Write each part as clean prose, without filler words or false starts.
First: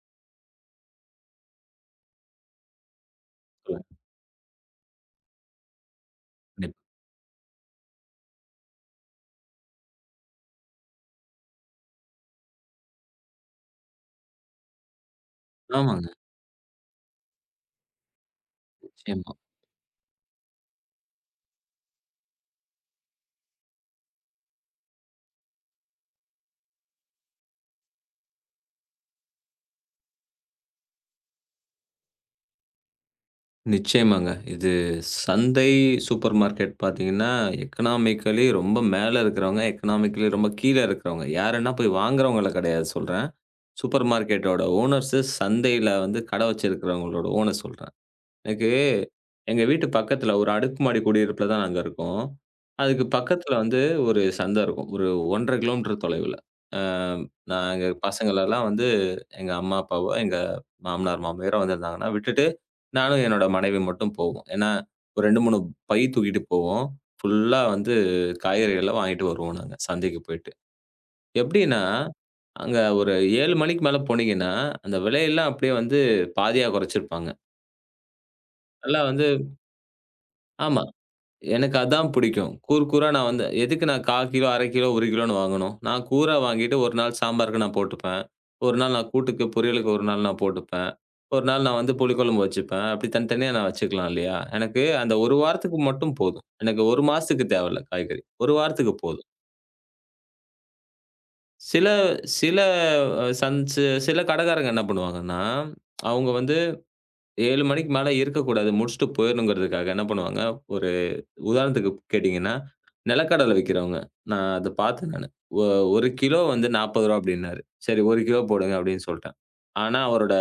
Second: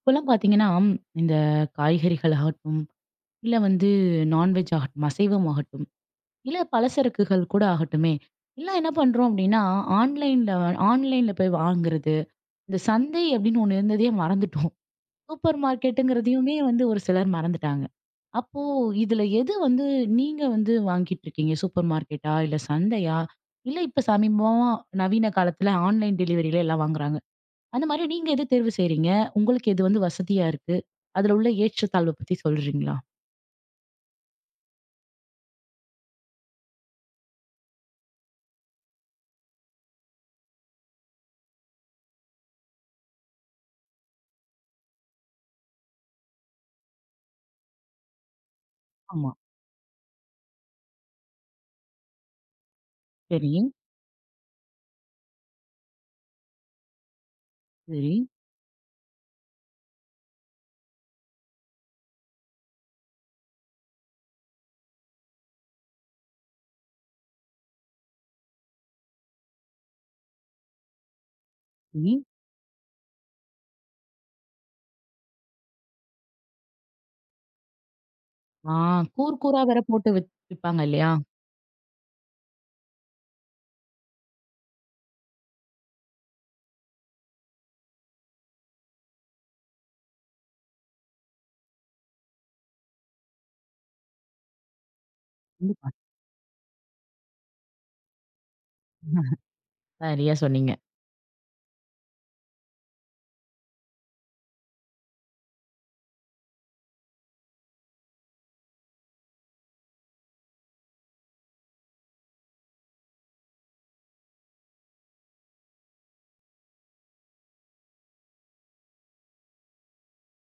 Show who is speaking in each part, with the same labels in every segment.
Speaker 1: இப்போலாம் பார்த்தீங்கன்னா, இந்த காய்கறிகள் ஆகட்டும், இல்ல
Speaker 2: சொல்லுங்க.
Speaker 1: வந்து நான்வெஜ் ஆகட்டும், அசைவம் ஆகட்டும், இல்ல
Speaker 2: கண்டிப்பா.
Speaker 1: பலசரக்குகள் கூட ஆகட்டுமே, எல்லாம் என்ன பண்றோம் அப்டின்னா, ஆன்லைன்ல ஆன்லைன்ல போய் வாங்குறது. இந்த சந்தை அப்டின்னு ஒண்ணு இருந்ததையே மறந்துட்டோம். சூப்பர்
Speaker 2: ஆமாங்க.
Speaker 1: மார்க்கெட்டுங்கிறதையுமே வந்து ஒரு சிலர் மறந்துட்டாங்க. அப்போ இதுல
Speaker 2: நிச்சயமா.
Speaker 1: எது வந்து நீங்க வந்து வாங்கிட்டுருக்கீங்க? சூப்பர் மார்க்கெட்டா? இல்ல சந்தையா? இல்ல இப்ப சமீபமா நவீன காலத்துல ஆன்லைன் டெலிவரில எல்லாம் வாங்குறாங்க. அந்த மாரி நீங்க எது தேர்வு செய்றீங்க? உங்களுக்கு எது வந்து வசதியா இருக்கு? அதுல உள்ள ஏற்றத்தாழ்வ பத்தி சொல்றீங்களா?
Speaker 2: நிச்சயமாங்க. இது சந்தை, சூப்பர் மார்க்கெட் பார்த்தீங்கன்னா, எக்கனாமிக்கலி ரொம்ப மேல இருக்கிறவங்க, எக்கனாமிக்கலி ரொம்ப கீழ இருக்கிறவங்க. யாருன்னா போய் வாங்குறவங்கள கிடையாது சொல்றேன். சூப்பர் மார்க்கெட்டோட ஓனர்ஸு, சந்தையில வந்து கடை வச்சிருக்கிறவங்களோட ஓனர் சொல்றேன். எனக்கு
Speaker 1: ஆமா.
Speaker 2: எங்க வீட்டு பக்கத்துல ஒரு அடுக்குமாடி குடியிருப்புல தான் நாங்க இருக்கோம். அதுக்கு
Speaker 1: சரி,
Speaker 2: பக்கத்துல வந்து ஒரு சந்தை இருக்கும். ஒரு 1 1/2 கிலோமீட்டர் தொலைவுல. அ நாங்க
Speaker 1: சரி,
Speaker 2: பசங்களெல்லாம் வந்து எங்க அம்மா, அப்பாவோ, எங்க மாமனார், மாமியாரோ வந்திருந்தாங்கன்னா விட்டுட்டு, நானும் என்னோட மனைவி மட்டும் போவோம். ஏன்னா, ஒரு 2, 3 பை தூக்கிட்டு போவோம். ஃபுல்லா வந்து காய்கறிகள்லாம் வாங்கிட்டு வருவோம் நாங்க, சந்தைக்கு போயிட்டு. எப்படின்னா,
Speaker 1: சரி.
Speaker 2: அங்க ஒரு 7 மணிக்கு மேல போனீங்கன்னா, அந்த விலையெல்லாம் அப்படியே வந்து பாதியா குறைச்சிருப்பாங்க.
Speaker 1: ஆ
Speaker 2: நல்லா வந்து
Speaker 1: கூறு கூறா வேற போட்டு
Speaker 2: ஆமா.
Speaker 1: விப்பாங்க இல்லையா?
Speaker 2: எனக்கு அதான் பிடிக்கும். கூர் கூரா நான் வந்து எதுக்கு நான் 1/4 கிலோ, 1/2 கிலோ, 1 கிலோன்னு வாங்கணும்? நான் கூரா வாங்கிட்டு ஒரு நாள் சாம்பாருக்கு நான் போட்டுப்பேன். ஒரு நாள் நான் கூட்டுக்கு, பொரியலுக்கு ஒரு நாள் நான் போட்டுப்பேன். ஒரு நாள் நான் வந்து புளிக்குழம்பு வச்சுப்பேன். அப்படி தனித்தனியா நான் வச்சுக்கலாம் இல்லையா? எனக்கு அந்த 1 வாரத்துக்கு
Speaker 1: கண்டிப்பா.
Speaker 2: மட்டும் போதும். எனக்கு 1 மாசத்துக்கு தேவையில்ல காய்கறி. 1 வாரத்துக்கு போதும்.
Speaker 1: சரியா சொன்னீங்க.
Speaker 2: சில சில அ சந் சி சில கடைக்காரங்க என்ன பண்ணுவாங்கன்னா, அவங்க வந்து 7 மணிக்கு மேல இருக்கக்கூடாது. முடிச்சுட்டு போயிரணுங்கிறதுக்காக என்ன பண்ணுவாங்க, ஒரு உதாரணத்துக்கு கேட்டீங்கன்னா, நிலக்கடலை விக்கிறவங்க. நான் அத பார்த்தேன் நானு. ஒ 1 கிலோ வந்து ரூ. 40 அப்படின்னாரு. சரி 1 கிலோ போடுங்க அப்படின்னு சொல்ட்டேன். ஆனா அவரோட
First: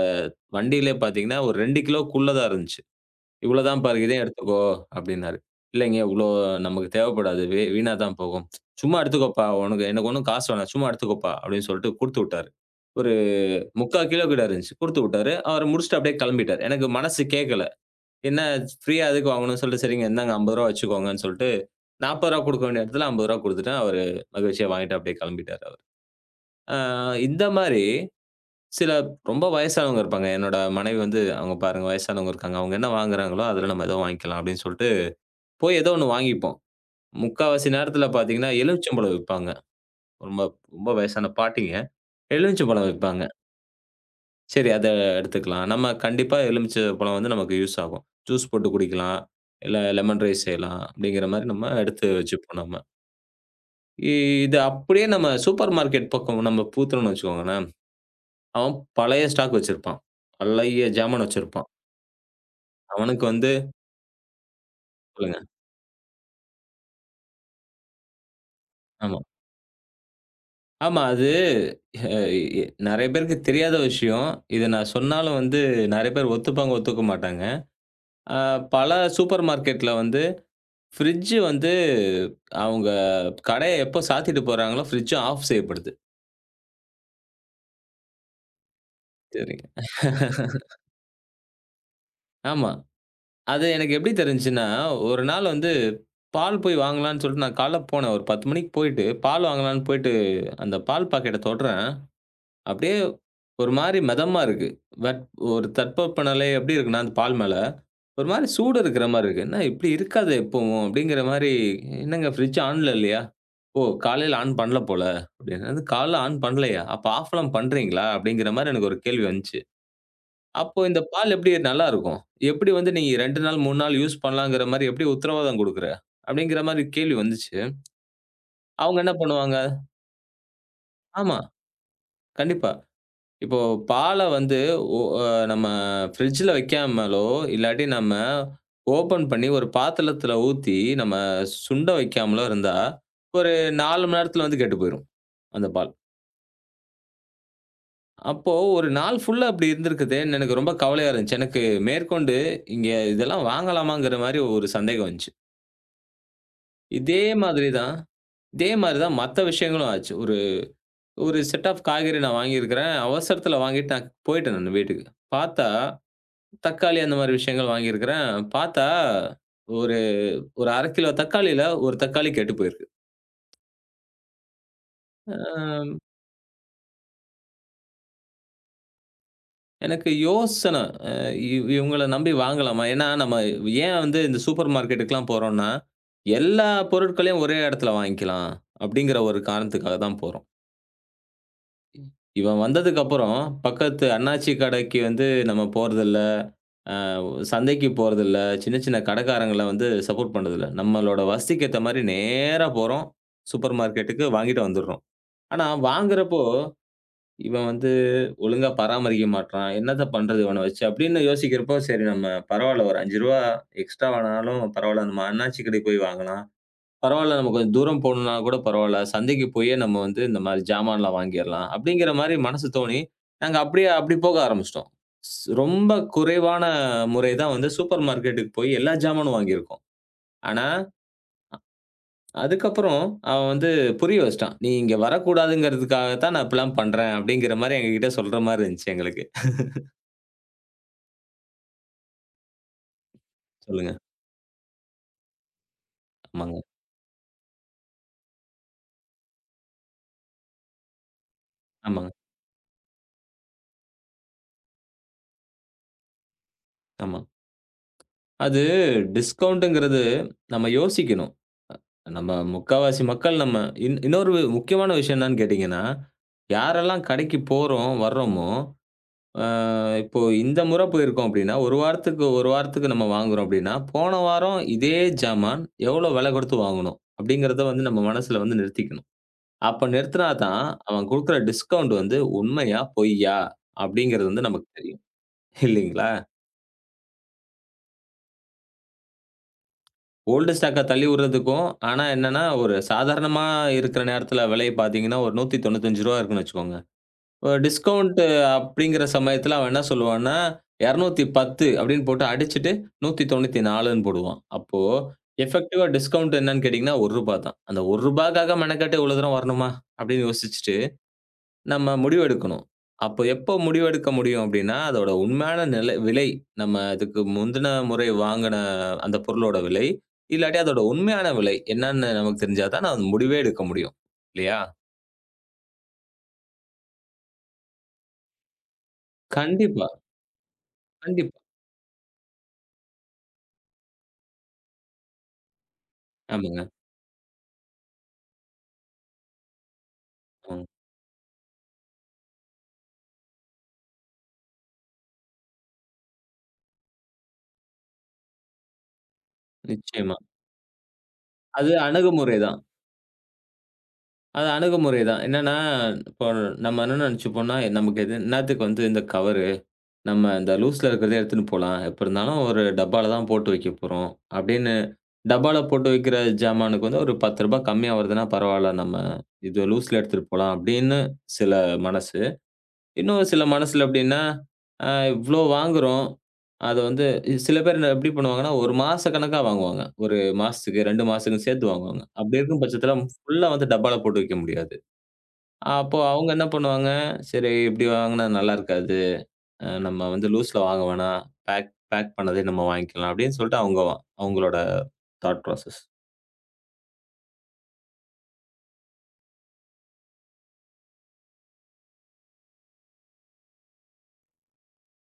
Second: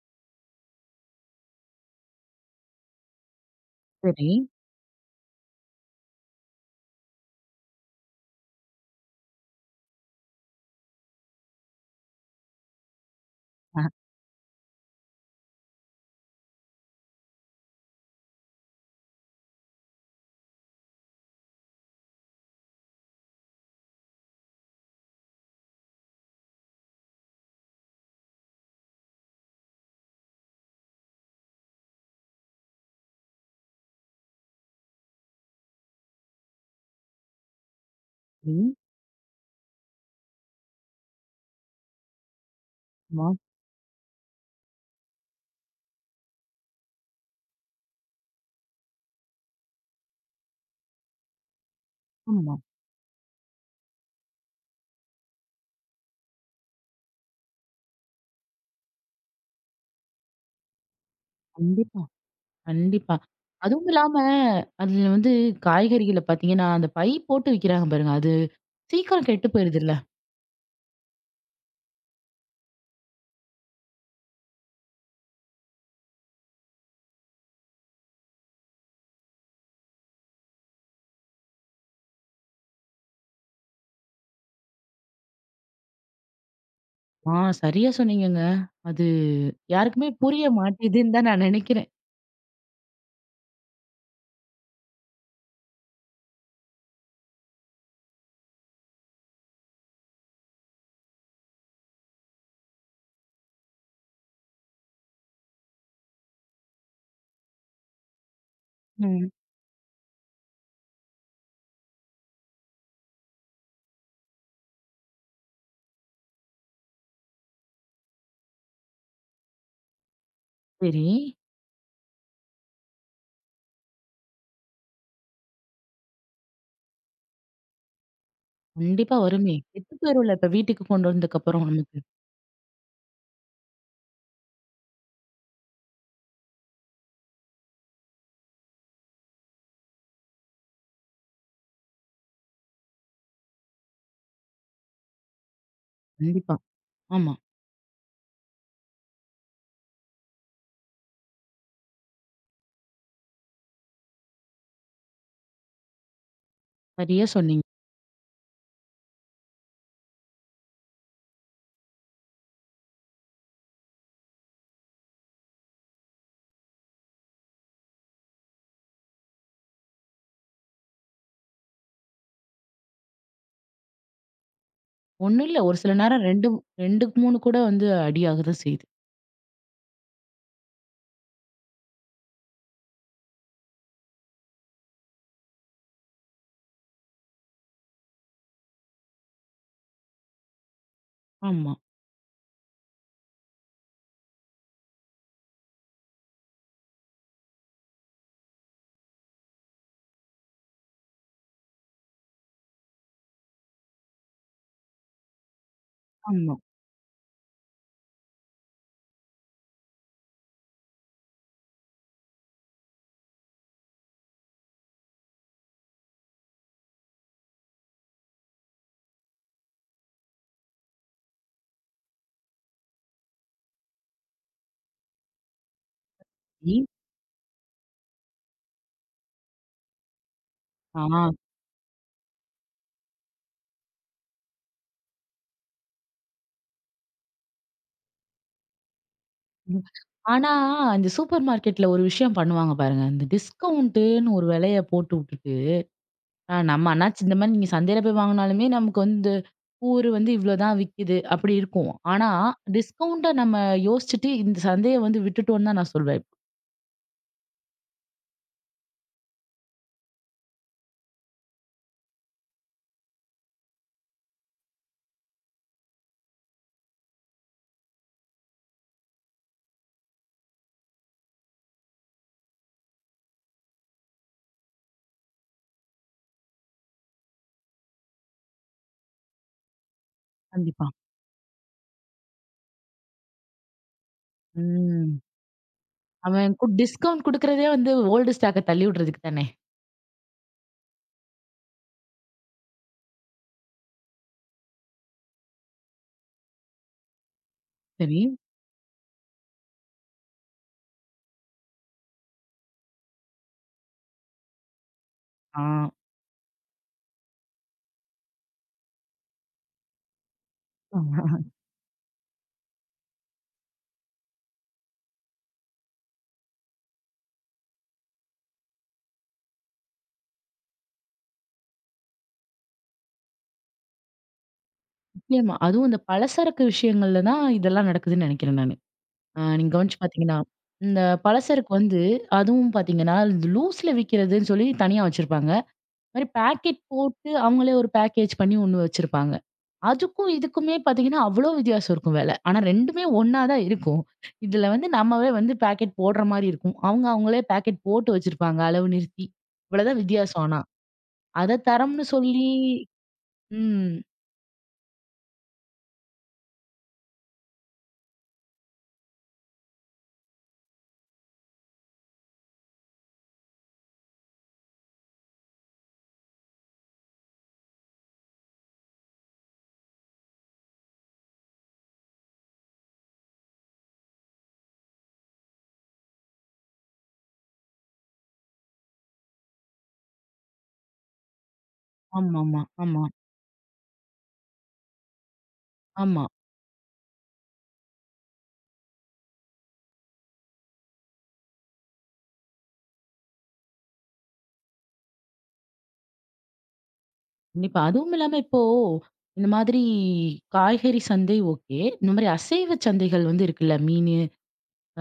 Speaker 2: வண்டியிலே பார்த்தீங்கன்னா, ஒரு 2 கிலோக்குள்ள தான் இருந்துச்சு. "இவ்வளோ தான் பாரு இதையும்
Speaker 1: சரி.
Speaker 2: எடுத்துக்கோ" அப்படின்னாரு. "இல்லைங்க இவ்வளோ நமக்கு தேவைப்படாது. வீணா தான் போகும். சும்மா எடுத்துக்கோப்பா. உனக்கு எனக்கு ஒண்ணும் காசு வேணாம். சும்மா எடுத்துக்கோப்பா" அப்படின்னு சொல்லிட்டு குடுத்து விட்டாரு. ஒரு
Speaker 1: ஆ
Speaker 2: 3/4 கிலோ கிட்ட இருந்துச்சு. குடுத்து விட்டாரு. அவரு முடிச்சுட்டு அப்படியே கிளம்பிட்டாரு. எனக்கு மனசு கேட்கல. என்ன ஃப்ரீயா எதுக்கு வாங்கணும்னு சொல்லிட்டு, "சரிங்க இந்தாங்க ரூ. 50 வச்சுக்கோங்கன்னு" சொல்லிட்டு ரூ. 40 குடுக்க வேண்டிய இடத்துல ரூ. 50 குடுத்துட்டேன். அவரு மகிழ்ச்சியா வாங்கிட்டு அப்படியே கிளம்பிட்டாரு அவரு. அ இந்த மாரி சில ரொம்ப வயசானவங்க இருப்பாங்க. என்னோட மனைவி வந்து அவங்க பாருங்க வயசானவங்க இருக்காங்க. அவங்க என்ன வாங்குறாங்களோ அதுல நம்ம ஏதோ வாங்கிக்கலாம் அப்படின்னு சொல்லிட்டு போய் ஏதோ ஒண்ணு வாங்கிப்போம். முக்காவாசி நேரத்துல பார்த்தீங்கன்னா,
Speaker 1: சரி.
Speaker 2: எலுமிச்சம்பழம் விப்பாங்க. ரொம்ப ரொம்ப வயசான பாட்டிங்க. எலுமிச்சம்பழம் விப்பாங்க.
Speaker 1: ஆமா,
Speaker 2: சரி அத எடுத்துக்கலாம். நம்ம கண்டிப்பா எலுமிச்சப்பழம் வந்து நமக்கு யூஸ் ஆகும். ஜூஸ் போட்டு குடிக்கலாம். இல்ல லெமன் ரைஸ் செய்யலாம் அப்படிங்கிற மாரி நம்ம எடுத்து
Speaker 1: ஆமா.
Speaker 2: வச்சுப்போம் நம்ம. இ இது அப்படியே நம்ம சூப்பர் மார்க்கெட் பக்கம் நம்ம பூத்துனோம்னு வச்சுக்கோங்களேன். அவன் பழைய ஸ்டாக் வச்சிருப்பான். பழைய ஜாமான் வச்சிருப்பான்.
Speaker 1: கண்டிப்பா. கண்டிப்பா.
Speaker 2: அவனுக்கு வந்து
Speaker 1: அதுவும் இல்லாம அதுல வந்து
Speaker 2: சொல்லுங்க.
Speaker 1: காய்கறிகள பார்த்தீங்கன்னா, அந்த பை போட்டு விக்கிறாங்க பாருங்க. அது
Speaker 2: ஆமா.
Speaker 1: சீக்கிரம் கெட்டு போயிருதுல்ல?
Speaker 2: ஆமா. அது அ எ நெறைய பேருக்கு தெரியாத விஷயம். இத நான் சொன்னாலும் வந்து நெறைய பேர் ஒத்துப்பாங்க, ஒத்துக்க மாட்டாங்க. அ பல சூப்பர் மார்க்கெட்ல வந்து ஃப்ரிட்ஜ் வந்து அவங்க கடைய எப்போ சாத்திட்டு போறாங்களோ, ஃப்ரிட்ஜ் ஆஃப் செய்யப்படுது.
Speaker 1: ஆ சரியா சொன்னீங்கங்க. அது
Speaker 2: சரிங்க.
Speaker 1: யாருக்குமே புரிய மாட்டேதுன்னு தான் நான் நெனைக்கிறேன்.
Speaker 2: ஆமா. அது எனக்கு எப்படி தெரிஞ்சுச்சுன்னா, ஒரு நாள் வந்து பால் போய் வாங்கலான்னு சொல்லிட்டு நான் காலைல போனேன். ஒரு 10:00 மணிக்கு போயிட்டு, பால் வாங்கலான்னு போயிட்டு, அந்த பால் பாக்கெட்ட தொடுறேன். அப்படியே ஒரு மாரி மெதமா இருக்கு. வட் ஒரு தட்பவெப்பநிலை எப்படி இருக்குன்னா, அந்த பால் மேல, ஒரு மாரி சூடு இருக்கிற மாரி
Speaker 1: ம்.
Speaker 2: இருக்கு. "என்ன இப்படி இருக்காதே எப்பவும்?" அப்படிங்கிற மாரி, "என்னங்க ஃப்ரிட்ஜ் ஆன்ல இல்லையா?" "ஓ! காலையில ஆன் பண்ணல போல" அப்படின்னு. "என்னது காலைல ஆன் பண்ணலையா? அப்ப ஆஃப்லாம் பண்றீங்களா?" அப்படிங்கிற மாரி எனக்கு ஒரு கேள்வி வந்துச்சு. அப்போ இந்த
Speaker 1: சரி.
Speaker 2: பால் எப்படி நல்லாருக்கும்? எப்படி வந்து நீ 2 நாள், 3 நாள் யூஸ் பண்ணலாங்கிற மாரி எப்படி உத்தரவாதம் குடுக்குற? அப்படிங்கிற மாரி கேள்வி வந்துச்சு. அவங்க என்ன
Speaker 1: கண்டிப்பா
Speaker 2: பண்ணுவாங்க
Speaker 1: வருமே. கெட்டு போயிரும்ல இப்ப வீட்டுக்கு கொண்டு
Speaker 2: ஆமா,
Speaker 1: வந்ததுக்கப்புறம் நமக்கு.
Speaker 2: கண்டிப்பா. இப்போ பால வந்து ஒ அ நம்ம ஃப்ரிட்ஜ்ல வைக்காமலோ, இல்லாட்டி நம்ம ஓப்பன் பண்ணி ஒரு பாத்திரத்துல ஊத்தி, நம்ம சுண்ட வைக்காமலோ இருந்தா, ஒரு 4 மணி நேரத்துல வந்து கெட்டு போயிரும், அந்த பால்.
Speaker 1: கண்டிப்பா. ஆமா.
Speaker 2: அப்போ ஒரு நாள் ஃபுல்லா அப்படி இருந்திருக்குதேன்னு எனக்கு ரொம்ப கவலையா இருந்துச்சு. எனக்கு மேற்கொண்டு இங்க இதெல்லாம் வாங்கலாமாங்கிற மாரி ஒரு சந்தேகம் வந்துச்சு. இதே
Speaker 1: சரியா சொன்னீங்க.
Speaker 2: மாதிரி தான் இதே மாதிரி தான் மத்த விஷயங்களும் ஆச்சு. ஒரு ஒரு செட் ஆஃப் காய்கறி நான் வாங்கியிருக்கிறேன். அவசரத்தில வாங்கிட்டு நான் போயிட்டேன் நானு வீட்டுக்கு. பார்த்தா தக்காளி அந்த மாரி விஷயங்கள் வாங்கியிருக்கிறேன். பார்த்தா ஒரு ஒரு 1/2 கிலோ தக்காளியில ஒரு தக்காளி கெட்டு போயிருக்கு.
Speaker 1: ஒண்ணும் இல்ல. ஒரு சில
Speaker 2: அ
Speaker 1: நேரம் 2, 2, 3 கூட வந்து அடியாகதான் செய்யுது.
Speaker 2: எனக்கு யோசனை அ இவ் இவங்கள நம்பி வாங்கலாமா? ஏன்னா நம்ம ஏன் வந்து இந்த சூப்பர் மார்க்கெட்டுக்குலாம் போறோம்னா, எல்லா பொருட்களையும் ஒரே இடத்துல வாங்கிக்கலாம். அப்படிங்கிற ஒரு காரணத்துக்காக தான் போறோம்.
Speaker 1: ஆமா,
Speaker 2: இவன் வந்ததுக்கப்புறம், பக்கத்து அண்ணாச்சி கடைக்கு வந்து நம்ம போறதில்ல. அ சந்தைக்கு போறதில்ல. சின்ன சின்ன கடைக்காரங்கள வந்து சப்போர்ட் பண்றதில்ல. நம்மளோட வசதிக்கு ஏத்த மாரி நேரா போறோம். சூப்பர் மார்க்கெட்டுக்கு வாங்கிட்டு வந்துடுறோம். ஆனா வாங்குறப்போ,
Speaker 1: ஆமா.
Speaker 2: இவன் வந்து ஒழுங்கா பராமரிக்க மாட்றான். என்னத்த பண்றது இவன வச்சு? அப்படின்னு யோசிக்கிறப்போ, சரி நம்ம பரவால்ல ஒரு ரூ. 5 எக்ஸ்ட்ரா வாங்குனாலும் பரவால்ல. நம்ம அண்ணாச்சி கடைக்கு போய் வாங்கலாம். பரவால்ல. நம்ம கொஞ்சம் தூரம் போணும்னா கூட பரவால்ல. சந்தைக்கு போயே நம்ம வந்து இந்த மாரி ஜாமான்லாம் வாங்கிர்லாம். அப்படிங்கிற மாரி மனசு தோணி, நாங்க அப்படியே அப்படி போக ஆரம்பிச்சுட்டோம். ரொம்ப குறைவான
Speaker 1: இ
Speaker 2: முறை தான் வந்து சூப்பர் மார்க்கெட்டுக்கு போய் எல்லா ஜாமானும் வாங்கியிருக்கோம். ஆனா,
Speaker 1: ஆ.
Speaker 2: அதுக்கப்புறம் அவன் வந்து புரிய வச்சுட்டான். "நீ இங்க வரக்கூடாதுங்கிறதுக்காக தான் நான் இப்படிலாம் பண்றேன்." அப்படிங்கிற மாரி எங்ககிட்ட சொல்ற மாரி இருந்துச்சு எங்களுக்கு.
Speaker 1: உம். ஆனா, இந்த சூப்பர் மார்க்கெட்ல ஒரு விஷயம் பண்ணுவாங்க பாருங்க. இந்த
Speaker 2: சொல்லுங்க.
Speaker 1: டிஸ்கவுண்ட்டுன்னு ஒரு விலைய போட்டு விட்டுட்டு,
Speaker 2: ஆமாங்க,
Speaker 1: நம்ம ஆனாச்சும் இந்த மாரி நீங்க சந்தையில போய் வாங்குனாலுமே நமக்கு வந்து கூறு வந்து இவ்வளோதான் விக்குது அப்படி இருக்கும்.
Speaker 2: ஆமாங்க,
Speaker 1: ஆனா, டிஸ்கவுண்ட்ட நம்ம யோசிச்சுட்டு இந்த சந்தைய வந்து விட்டுட்டோம்னு தான் நான் சொல்வேன்.
Speaker 2: ஆமா. அது டிஸ்கவுண்ட்ங்கிறது நம்ம யோசிக்கணும். நம்ம முக்காவாசி மக்கள் நம்ம இன்னொரு முக்கியமான விஷயம் என்னன்னு கேட்டீங்கன்னா, யாரெல்லாம் கடைக்கு போறோம், வர்றோமோ, அ இப்போ இந்த முறை போயிருக்கோம் அப்டின்னா, ஒரு வாரத்துக்கு நம்ம வாங்குறோம் அப்டின்னா, போன வாரம் இதே ஜாமான் எவ்ளோ விலை கொடுத்து வாங்குனோம்? அப்டிங்கிறத வந்து நம்ம மனசுல வந்து நிறுத்திக்கணும். அப்ப நிறுத்தினா தான்
Speaker 1: கண்டிப்பா.
Speaker 2: அவன் குடுக்குற டிஸ்கவுண்ட் வந்து உண்மையா? பொய்யா? அப்டிங்கிறது வந்து நமக்கு தெரியும்.
Speaker 1: ம்.
Speaker 2: இல்லைங்களா?
Speaker 1: அவன் டிஸ்கவுண்ட் குடுக்குறதே வந்து ஓல்டு ஸ்டாக்க தள்ளி விடுறதுக்கு தானே!
Speaker 2: ஓல்டு ஸ்டாக்க தள்ளி விடுறதுக்கும், ஆனா என்னன்னா, ஒரு சாதாரணமா இருக்கிற நேரத்துல விலை பார்த்தீங்கன்னா, ஒரு ரூ. 195 இருக்குன்னு வச்சுக்கோங்க. டிஸ்கவுண்ட்
Speaker 1: சரி.
Speaker 2: அப்படிங்கிற சமயத்துல அவன் என்ன சொல்லுவான்னா, 210 அப்படின்னு போட்டு அடிச்சுட்டு 194ன்னு போடுவான். அப்போ
Speaker 1: ஆ.
Speaker 2: எஃபெக்டிவா டிஸ்கவுண்ட் என்னன்னு கேட்டீங்கன்னா, ரூ. 1 தான். அந்த ரூ. 1க்காக மெனக்கெட்டு இவ்வளோ தூரம் வரணுமா? அப்படின்னு யோசிச்சுட்டு நம்ம முடிவெடுக்கணும். அப்போ எப்போ முடிவெடுக்க முடியும் அப்படின்னா, அதோட உண்மையான நிலை விலை நம்ம அதுக்கு முந்தின முறை வாங்குன அந்த பொருளோட விலை, இல்லாட்டி அதோட உண்மையான விலை என்னன்னு நமக்கு தெரிஞ்சா தான், நான் அந்த முடிவே எடுக்க முடியும். இல்லையா?
Speaker 1: நிச்சயமா. அதுவும் இந்த பலசரக்கு விஷயங்கள்ல தான் இதெல்லாம் நடக்குதுன்னு நினைக்கிறேன் நானு. நீங்க
Speaker 2: கண்டிப்பா,
Speaker 1: கவனிச்சு பார்த்தீங்கன்னா, இந்த
Speaker 2: கண்டிப்பா.
Speaker 1: பலசரக்கு வந்து அதுவும் பார்த்தீங்கன்னா, லூஸ்ல விக்கிறதுன்னு சொல்லி தனியா வச்சிருப்பாங்க. மாரி
Speaker 2: ஆமாங்க.
Speaker 1: பாக்கெட் போட்டு அவங்களே ஒரு பேக்கேஜ் பண்ணி ஒண்ணு வச்சிருப்பாங்க. அதுக்கும்
Speaker 2: ம்.
Speaker 1: இதுக்குமே பார்த்தீங்கன்னா, அவ்ளோ வித்தியாசம் இருக்கும் வெல. ஆனா 2மே ஒண்ணா தான் இருக்கும். இதுல வந்து நம்மவே வந்து பாக்கெட் போடுற மாரி இருக்கும். அவங்க அவங்களே பாக்கெட் போட்டு வச்சிருப்பாங்க அளவு நிறுத்தி. இவ்வளோதான்
Speaker 2: நிச்சயமா.
Speaker 1: வித்தியாசம் ஆனா. அத
Speaker 2: அது
Speaker 1: தரம்னு
Speaker 2: அணுகுமுறை
Speaker 1: சொல்லி
Speaker 2: தான்.
Speaker 1: ம்.
Speaker 2: அது அணுகுமுறை தான். என்னன்னா, இப்போ நம்ம என்ன நெனச்சுப்போம்னா, நமக்கு எது என்னாத்துக்கு வந்து இந்த கவரு? நம்ம இந்த லூஸ்ல இருக்கிறத எடுத்துன்னு போலாம். எப்ப இருந்தாலும் ஒரு டப்பால தான் போட்டு வைக்க போறோம். அப்படின்னு டப்பால போட்டு வைக்கிற ஜாமானுக்கு வந்து ஒரு ரூ. 10 கம்மியா வருதுன்னா பரவால்ல. நம்ம இது லூஸ்ல எடுத்துட்டு போலாம் அப்படின்னு சில மனசு. இன்னும் சில மனசுல எப்படின்னா, இவ்ளோ வாங்குறோம். அது வந்து எப்படி பண்ணுவாங்கன்னா, 1 மாச கணக்கா வாங்குவாங்க. 1 மாசத்துக்கு, 2 மாசத்துக்கு சேர்த்து வாங்குவாங்க. அப்படி
Speaker 1: ஆமாமா.
Speaker 2: இருக்கும் பட்சத்தில
Speaker 1: ஆமா, ஆமா.
Speaker 2: ஃபுல்லா வந்து டப்பால போட்டு வைக்க முடியாது. அப்போ
Speaker 1: ஆமா
Speaker 2: அவங்க என்ன பண்ணுவாங்க, சரி இப்படி வாங்குனா நல்லா இருக்காது. நம்ம வந்து லூஸ்ல வாங்க வேணாம். பேக் பேக் பண்ணதே நம்ம வாங்கிக்கலாம் அப்படின்னு சொல்லிட்டு அவங்க அவங்களோட தாட் ப்ராசஸ்.
Speaker 1: கண்டிப்பா. அதுவும் இல்லாம இப்போ இந்த மாதிரி காய்கறி சந்தை ஓகே. இந்த மாரி அசைவ சந்தைகள் வந்து இருக்குல்ல. மீன்,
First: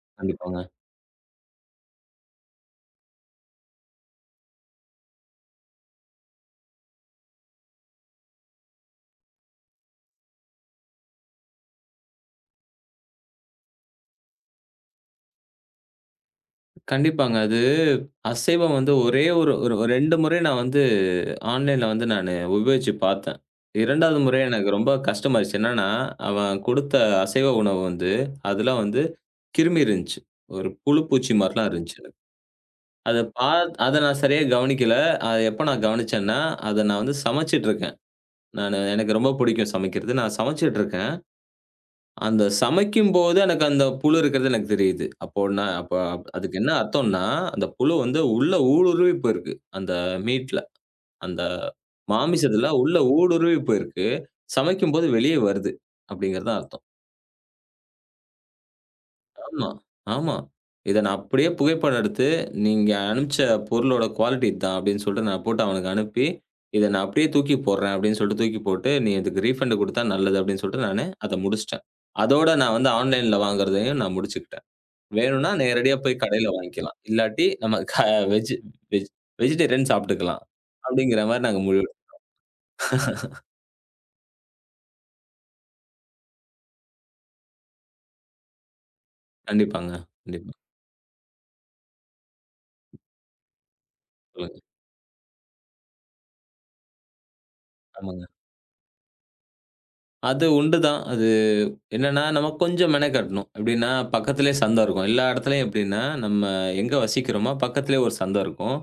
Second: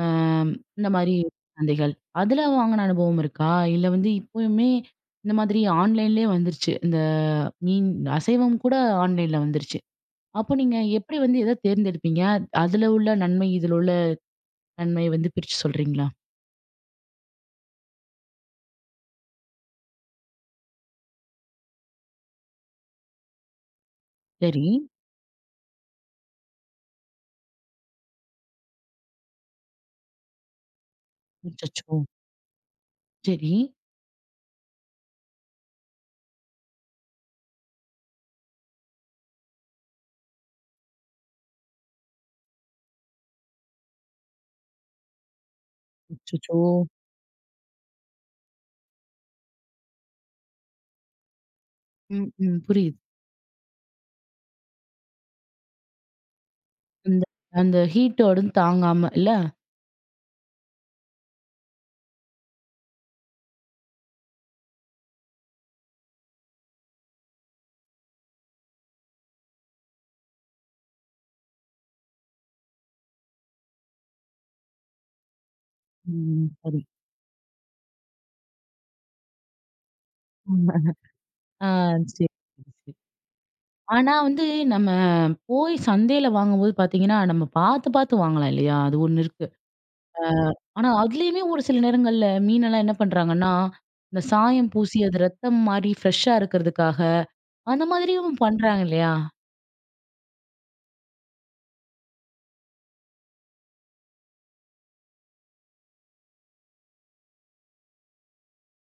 Speaker 1: ஆம்,
Speaker 2: கண்டிப்பாங்க.
Speaker 1: இந்த மாரி சந்தைகள். அதுல வாங்குன அனுபவம் இருக்கா? இல்ல வந்து இப்பயுமே இந்த மாதிரி ஆன்லைன்லயே வந்துருச்சு. இந்த மீன் அசைவம் கூட ஆன்லைன்ல வந்துருச்சு. அப்போ நீங்க எப்படி வந்து எத தேர்ந்தெடுப்பீங்க? அதுல உள்ள நன்மை, இதுல உள்ள நன்மை வந்து பிரிச்சு சொல்றீங்களா?
Speaker 2: கண்டிப்பாங்க. அது அசைவம் வந்து ஒரே ஒரு ஒரு 2 முறை நான் வந்து ஆன்லைன்ல வந்து நானு உபயோகிச்சு பார்த்தேன். 2வது முறை ம்.
Speaker 1: சரி.
Speaker 2: எனக்கு ரொம்ப கஷ்டமாயிருச்சு. என்னன்னா, அவன் குடுத்த அசைவ உணவு வந்து, அதுல வந்து கிருமி இருந்துச்சு. ஒரு புழு, பூச்சி மாரிலாம் ம். இருந்துச்சு.
Speaker 1: அச்சச்சோ! சரி.
Speaker 2: அத நான் சரியா கவனிக்கல. அத எப்ப நான் கவனிச்சேன்னா, அத நான் வந்து சமைச்சுட்டு இருக்கேன். நானு எனக்கு ரொம்ப புடிக்கும் சமைக்கிறது. நான் சமைச்சுட்டு இருக்கேன். அந்த சமைக்கும்போது எனக்கு அந்த புழு இருக்கிறது எனக்கு தெரியுது. அப்போன்னா
Speaker 1: அச்சச்சோ!
Speaker 2: அதுக்கு என்ன அர்த்தம்ன்னா, அந்த புழு வந்து உள்ள ஊடுருவி போயிருக்கு. அந்த மீட்ல, அந்த
Speaker 1: ம், ம்.
Speaker 2: மாமிசத்துல உள்ள
Speaker 1: புரியுது.
Speaker 2: ஊடுருவி போயிருக்கு. சமைக்கும்போது வெளியே வருது அப்படிங்கிறது தான் அர்த்தம்.
Speaker 1: அந்த அந்த ஹீட்டோட தாங்காம இல்ல?
Speaker 2: ஆமா, ஆமா. இத நான் அப்படியே புகைப்படம் எடுத்து, "நீங்க அனுப்பிச்ச பொருளோட குவாலிட்டி இதான்" அப்படின்னு சொல்லிட்டு நான் போட்டு அவனுக்கு அனுப்பி, "இத நான் அப்படியே தூக்கி போடுறேன்" அப்படின்னு சொல்லிட்டு தூக்கி போட்டு, "நீ இதுக்கு ரீஃபண்ட் குடுத்தா நல்லது" அப்படின்னு சொல்லிட்டு நானு அத முடிச்சுட்டேன். அதோட நான் வந்து ஆன்லைன்ல வாங்குறதையும் நான் முடிச்சுக்கிட்டேன். வேணும்னா நேரடியா போய் கடையில
Speaker 1: ம். சரி.
Speaker 2: வாங்கிக்கலாம். இல்லாட்டி நம்ம க வெஜ் வெஜ் வெஜிடேரியன் சாப்பிட்டுக்கலாம். அப்படிங்கிற மாரி நாங்க
Speaker 1: ஆ
Speaker 2: முடிவு
Speaker 1: சரி, சரி. ஆனா வந்து நம்ம போய் சந்தையில வாங்கும்போது பாத்தீங்கன்னா, நம்ம பாத்து, பாத்து வாங்கலாம் இல்லையா? அது ஒண்ணு இருக்கு.
Speaker 2: கண்டிப்பாங்க.
Speaker 1: அ
Speaker 2: கண்டிப்பா.
Speaker 1: ஆனா அதுலயுமே ஒரு சில நேரங்கள்ல மீனெல்லாம் என்ன பண்றாங்கன்னா, இந்த
Speaker 2: சொல்லுங்க.
Speaker 1: சாயம் பூசி அது ரத்தம் மாரி ஃப்ரெஷ்ஷா இருக்கிறதுக்காக, அந்த
Speaker 2: ஆமாங்க.
Speaker 1: மாதிரியும் பண்றாங்க இல்லையா?
Speaker 2: அது உண்டு தான். அது என்னன்னா, நம்ம கொஞ்சம் மெனக்கட்டணும். எப்படின்னா, பக்கத்திலேயே சந்தை இருக்கும். எல்லா இடத்துலயும் எப்படின்னா, நம்ம எங்க வசிக்கிறோமோ பக்கத்திலேயே ஒரு சந்தை இருக்கும்.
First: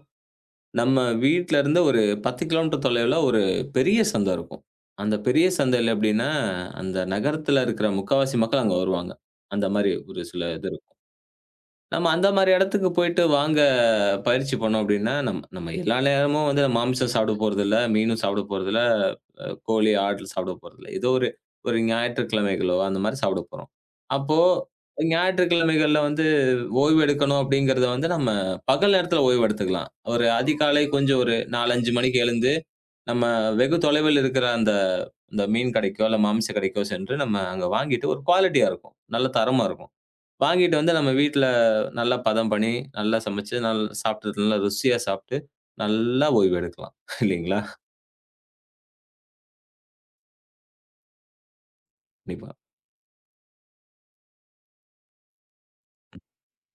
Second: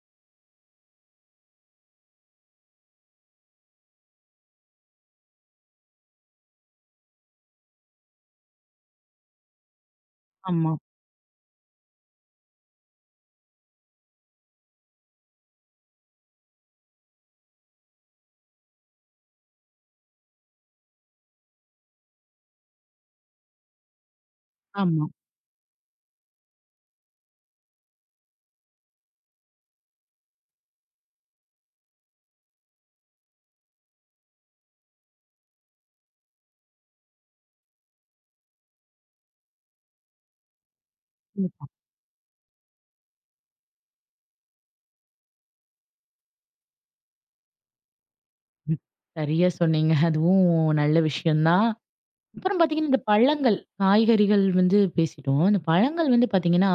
Speaker 2: நம்ம வீட்ல இருந்து ஒரு 10 கிலோமீட்டர் தொலைவுல ஒரு பெரிய சந்தை இருக்கும். அந்த பெரிய சந்தையில எப்படின்னா, அந்த நகரத்தில இருக்கிற முக்காவாசி மக்கள் அங்க வருவாங்க. அந்த மாரி ஒரு சில இது
Speaker 1: ஆமா,
Speaker 2: இருக்கும். நம்ம அந்த மாரி இடத்துக்கு போயிட்டு வாங்க பயிற்சி பண்ணோம் அப்டின்னா, நம்ம நம்ம எல்லா நேரமும் வந்து மாமிசம் சாப்பிட போறதில்ல, மீனும் சாப்பிட போறதில்ல, கோழி, ஆடு சாப்பிட போறதில்ல. ஏதோ ஒரு ஒரு ஞாயிற்றுக்கிழமைகளோ அந்த மாரி சாப்பிட போறோம். அப்போ
Speaker 1: ஆமா.
Speaker 2: ஞாயிற்றுக்கிழமைகள்ல வந்து ஓய்வு எடுக்கணும் அப்டிங்கிறத வந்து நம்ம பகல் நேரத்தில ஓய்வு எடுத்துக்கலாம். ஒரு அதிகாலை கொஞ்சம் ஒரு 4, 5 மணிக்கு எழுந்து நம்ம வெகு தொலைவில் இருக்கிற அந்த அந்த மீன் கடைக்கோ, இல்ல மாமிச கடைக்கோ சென்று நம்ம அங்க வாங்கிட்டு ஒரு குவாலிட்டியா இருக்கும். நல்ல தரமா இருக்கும். வாங்கிட்டு வந்து நம்ம வீட்ல
Speaker 1: ம்,
Speaker 2: நல்லா பதம் பண்ணி, நல்லா சமைச்சு, சாப்பிட்டு நல்லா ருசியா சாப்பிட்டு, நல்லா ஓய்வு எடுக்கலாம். இல்லீங்களா?
Speaker 1: ம். சரியா சொன்னீங்க. அதுவும் நல்ல விஷயம் தான்.
Speaker 2: கண்டிப்பா.
Speaker 1: அப்புறம் பாத்தீங்கன்னா, இந்த பழங்கள், காய்கறிகள் வந்து பேசிட்டோம். இந்த பழங்கள் வந்து பாத்தீங்கன்னா,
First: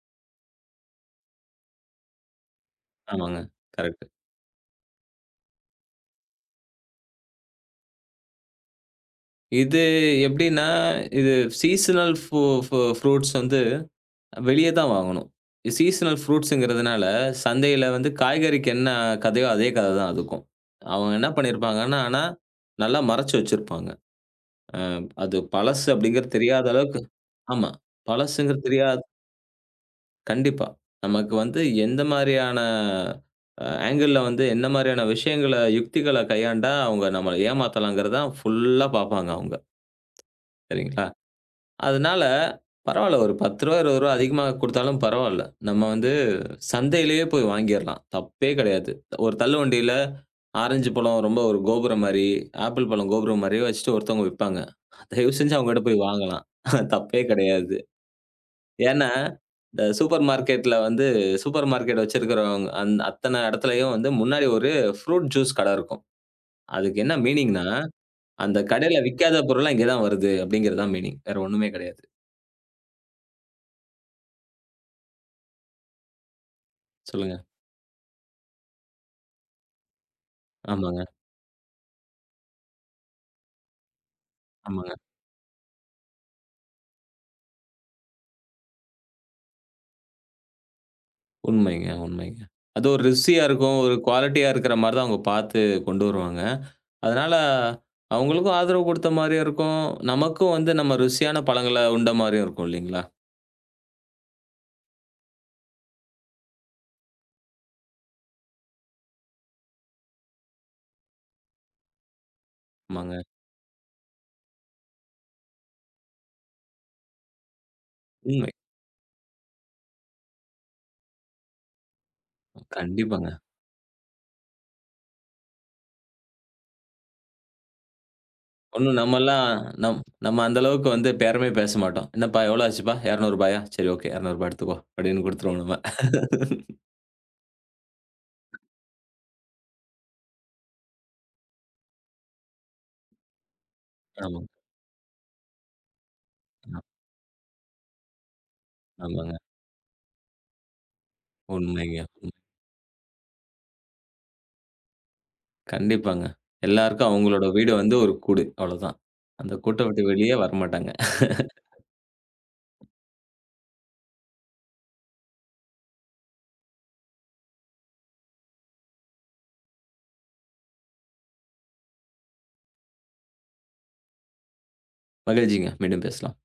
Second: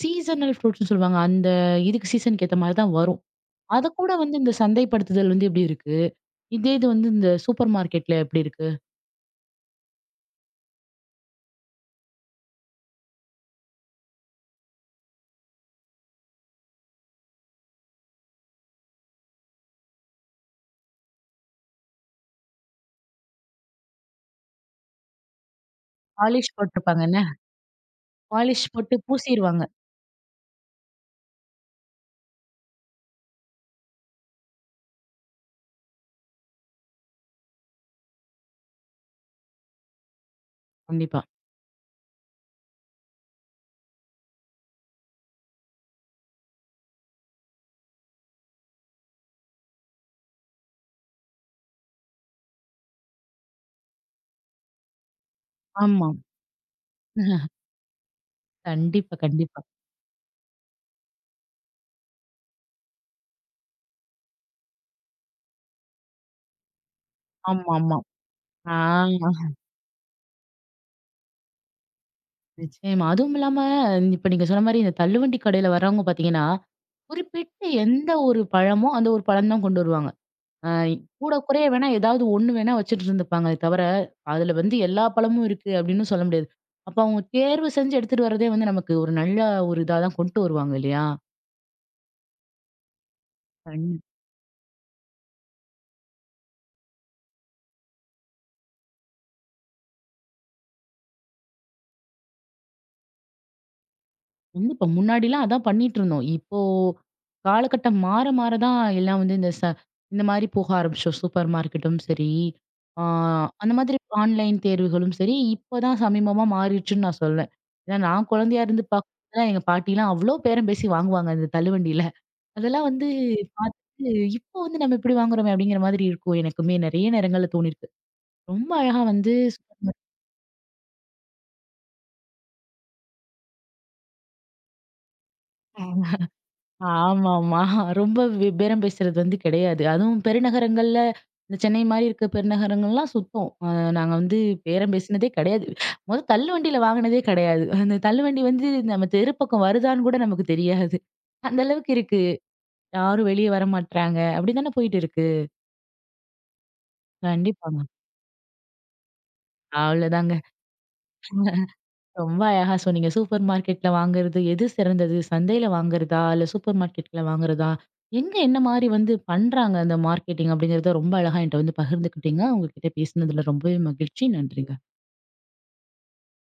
Speaker 1: சீசனல் ஃப்ரூட்ஸ்ன்னு சொல்லுவாங்க. அந்த இதுக்கு சீசனுக்கு ஏத்த மாரி தான் வரும்.
Speaker 2: ஆமாங்க. கரெக்ட்.
Speaker 1: அதக்கூட வந்து இந்த சந்தைப்படுத்துதல் வந்து எப்படி இருக்கு? இதே இது வந்து இந்த சூப்பர் மார்க்கெட்ல எப்படி இருக்கு?
Speaker 2: இது எப்படின்னா, இது சீசனல் ஃபு ஃபு ஃப்ரூட்ஸ் வந்து வெளிய தான் வாங்கணும். சீசனல் ஃப்ரூட்ஸ்ங்கிறதுனால, சந்தையில வந்து காய்கறிக்கு என்ன கதையோ, அதே கதை தான் அதுக்கும். அவங்க என்ன பண்ணியிருப்பாங்கன்னா, ஆனா நல்லா மறைச்சு வச்சிருப்பாங்க. அது பழசு அப்படிங்கிறது
Speaker 1: பாலிஷ்
Speaker 2: தெரியாத அளவுக்கு
Speaker 1: போட்டிருப்பாங்க என்ன?
Speaker 2: ஆமா. பழசுங்கிறது
Speaker 1: பாலிஷ் போட்டு
Speaker 2: தெரியாத
Speaker 1: பூசிருவாங்க.
Speaker 2: கண்டிப்பா. நமக்கு வந்து எந்த மாரியான ஆங்கிள்ல வந்து என்ன மாரியான விஷயங்கள, யுக்திகள கையாண்டா அவங்க நம்மள ஏமாத்தலாங்கிறத ஃபுல்லா பார்ப்பாங்க அவங்க. சரிங்களா?
Speaker 1: கண்டிப்பா.
Speaker 2: அதனால பரவால்ல ஒரு ரூ. 10 ரூ. 20 அதிகமா குடுத்தாலும் பரவால்ல. நம்ம வந்து சந்தையிலேயே போய் வாங்கிர்லாம். தப்பே கிடையாது. ஒரு தள்ளுவண்டியில ஆரஞ்சு பழம் ரொம்ப ஒரு கோபுரம் மாரி, ஆப்பிள் பழம் கோபுரம் மாரியே வச்சுட்டு ஒருத்தவங்க விப்பாங்க. தயவு செஞ்சு அவங்ககிட்ட போய்
Speaker 1: ஆமா.
Speaker 2: வாங்கலாம். தப்பே கிடையாது. ஏன்னா,
Speaker 1: கண்டிப்பா, கண்டிப்பா.
Speaker 2: இந்த சூப்பர் மார்க்கெட்ல வந்து சூப்பர் மார்க்கெட் வச்சிருக்கிறவங்க அத்தன இடத்துலயும் வந்து முன்னாடி ஒரு ஃப்ரூட் ஜூஸ் கடை இருக்கும். அதுக்கு என்ன மீனிங்ன்னா,
Speaker 1: ஆமாமா.
Speaker 2: அந்த
Speaker 1: ஆ
Speaker 2: கடையில விக்காத பொருள்லாம் இங்க தான் வருது அப்படிங்கிறது தான் மீனிங். வேற ஒண்ணுமே கிடையாது.
Speaker 1: நிச்சயமா. அதுவும் இல்லாம இப்ப நீங்க சொன்ன மாரி இந்த தள்ளுவண்டி கடையில வர்றவங்க பார்த்தீங்கன்னா,
Speaker 2: சொல்லுங்க.
Speaker 1: குறிப்பிட்டு எந்த ஒரு பழமோ, அந்த ஒரு பழம் தான் கொண்டு வருவாங்க. அ
Speaker 2: ஆமாங்க,
Speaker 1: கூட குறைய வேணா ஏதாவது ஒண்ணு வேணா வச்சுட்டு இருந்துப்பாங்களே தவிர, அதுல வந்து
Speaker 2: ஆமாங்க.
Speaker 1: எல்லா பழமும் இருக்கு அப்படின்னு சொல்ல முடியாது. அப்ப அவங்க தேர்வு செஞ்சு எடுத்துட்டு வரதே வந்து நமக்கு ஒரு நல்ல ஒரு இதா தான் கொண்டு வருவாங்க இல்லையா?
Speaker 2: உண்மைங்க, உண்மைங்க. அது ஒரு ருசியா இருக்கும்.
Speaker 1: கண்
Speaker 2: ஒரு குவாலிட்டியா இருக்கிற மாரி தான் அவங்க பார்த்து கொண்டு வருவாங்க. அதனால அவங்களுக்கும் ஆதரவு கொடுத்த மாரியும் இருக்கும். நமக்கும் வந்து நம்ம ருசியான பழங்கள உண்ட மாரியும் இருக்கும் இல்லைங்களா?
Speaker 1: கண்டிப்பா. முன்னாடிலாம் அதான் பண்ணிட்டு இருந்தோம். இப்போ காலகட்டம் மாற மாற தான் எல்லாம் வந்து இந்த மாரி போக ஆரம்பிச்சோம். சூப்பர் மார்க்கெட்டும் சரி, ஆ
Speaker 2: ஆமாங்க.
Speaker 1: அந்த மாதிரி ஆன்லைன் தேர்வுகளும் சரி, இப்பதான் சமீபமா மாறிடுச்சுன்னு நான் சொல்வேன். ஏன்னா நான்
Speaker 2: உண்மை.
Speaker 1: குழந்தையா இருந்து பார்க்கும்போதுலாம் எங்க பாட்டிலாம் அவ்ளோ பேரம் பேசி வாங்குவாங்க அந்த தள்ளுவண்டில. அதெல்லாம் வந்து
Speaker 2: கண்டிப்பாங்க.
Speaker 1: பார்த்துட்டு, இப்போ வந்து நம்ம இப்படி வாங்குறோமே அப்படிங்கிற மாதிரி இருக்கும். எனக்குமே நெறைய நேரங்கள்ல தோணியிருக்கு. ரொம்ப
Speaker 2: ஒண்ணும்
Speaker 1: அழகா வந்து
Speaker 2: நம் நம்ம அந்த அளவுக்கு வந்து பேரமே பேச மாட்டோம். "என்னப்பா எவ்வளோ ஆச்சுப்பா? ரூ. 200 சரி ஓகே ரூ. 200 எடுத்துக்கோ" அப்படின்னு குடுத்துருவோம் நம்ம.
Speaker 1: ஆமாமா. ரொம்ப பேரம் பேசுறது வந்து கிடையாது. அதுவும் பெருநகரங்கள்ல இந்த சென்னை மாரி இருக்க பெருநகரங்கள்லாம் சுத்தம். நாங்க வந்து
Speaker 2: ஆமா.
Speaker 1: பேரம் பேசினதே கிடையாது.
Speaker 2: ஆ
Speaker 1: தள்ளுவண்டியில வாங்குனதே கிடையாது. அந்த தள்ளுவண்டி வந்து நம்ம தெரு
Speaker 2: ஆமாங்க.
Speaker 1: பக்கம் வருதான்னு கூட நமக்கு தெரியாது. அந்த அளவுக்கு
Speaker 2: உண்மைங்க.
Speaker 1: இருக்கு.
Speaker 2: ம்.
Speaker 1: யாரும் வெளிய வரமாட்றாங்க. அப்படி தானே போயிட்டு இருக்கு.
Speaker 2: கண்டிப்பாங்க. எல்லாருக்கும் அவங்களோட வீடு
Speaker 1: கண்டிப்பாங்க.
Speaker 2: வந்து ஒரு கூடு. அவ்வளோதான். அந்த கூட்ட விட்டு வெளியே
Speaker 1: அவ்வளோதாங்க.
Speaker 2: வரமாட்டாங்க.
Speaker 1: ரொம்ப அழகா சொன்னீங்க. சூப்பர் மார்க்கெட்ல வாங்குறது எது சிறந்தது? சந்தையில வாங்குறதா? இல்ல சூப்பர் மார்க்கெட்ல வாங்குறதா? எங்க என்ன மாரி வந்து பண்றாங்க அந்த மார்க்கெட்டிங் அப்படிங்கிறத ரொம்ப அழகா என்ட்ட வந்து பகிர்ந்துக்கிட்டீங்க. உங்ககிட்ட பேசினதுல ரொம்பவே மகிழ்ச்சி. நன்றிங்க.
Speaker 2: மகிழ்ச்சிங்க. மீண்டும் பேசலாம்.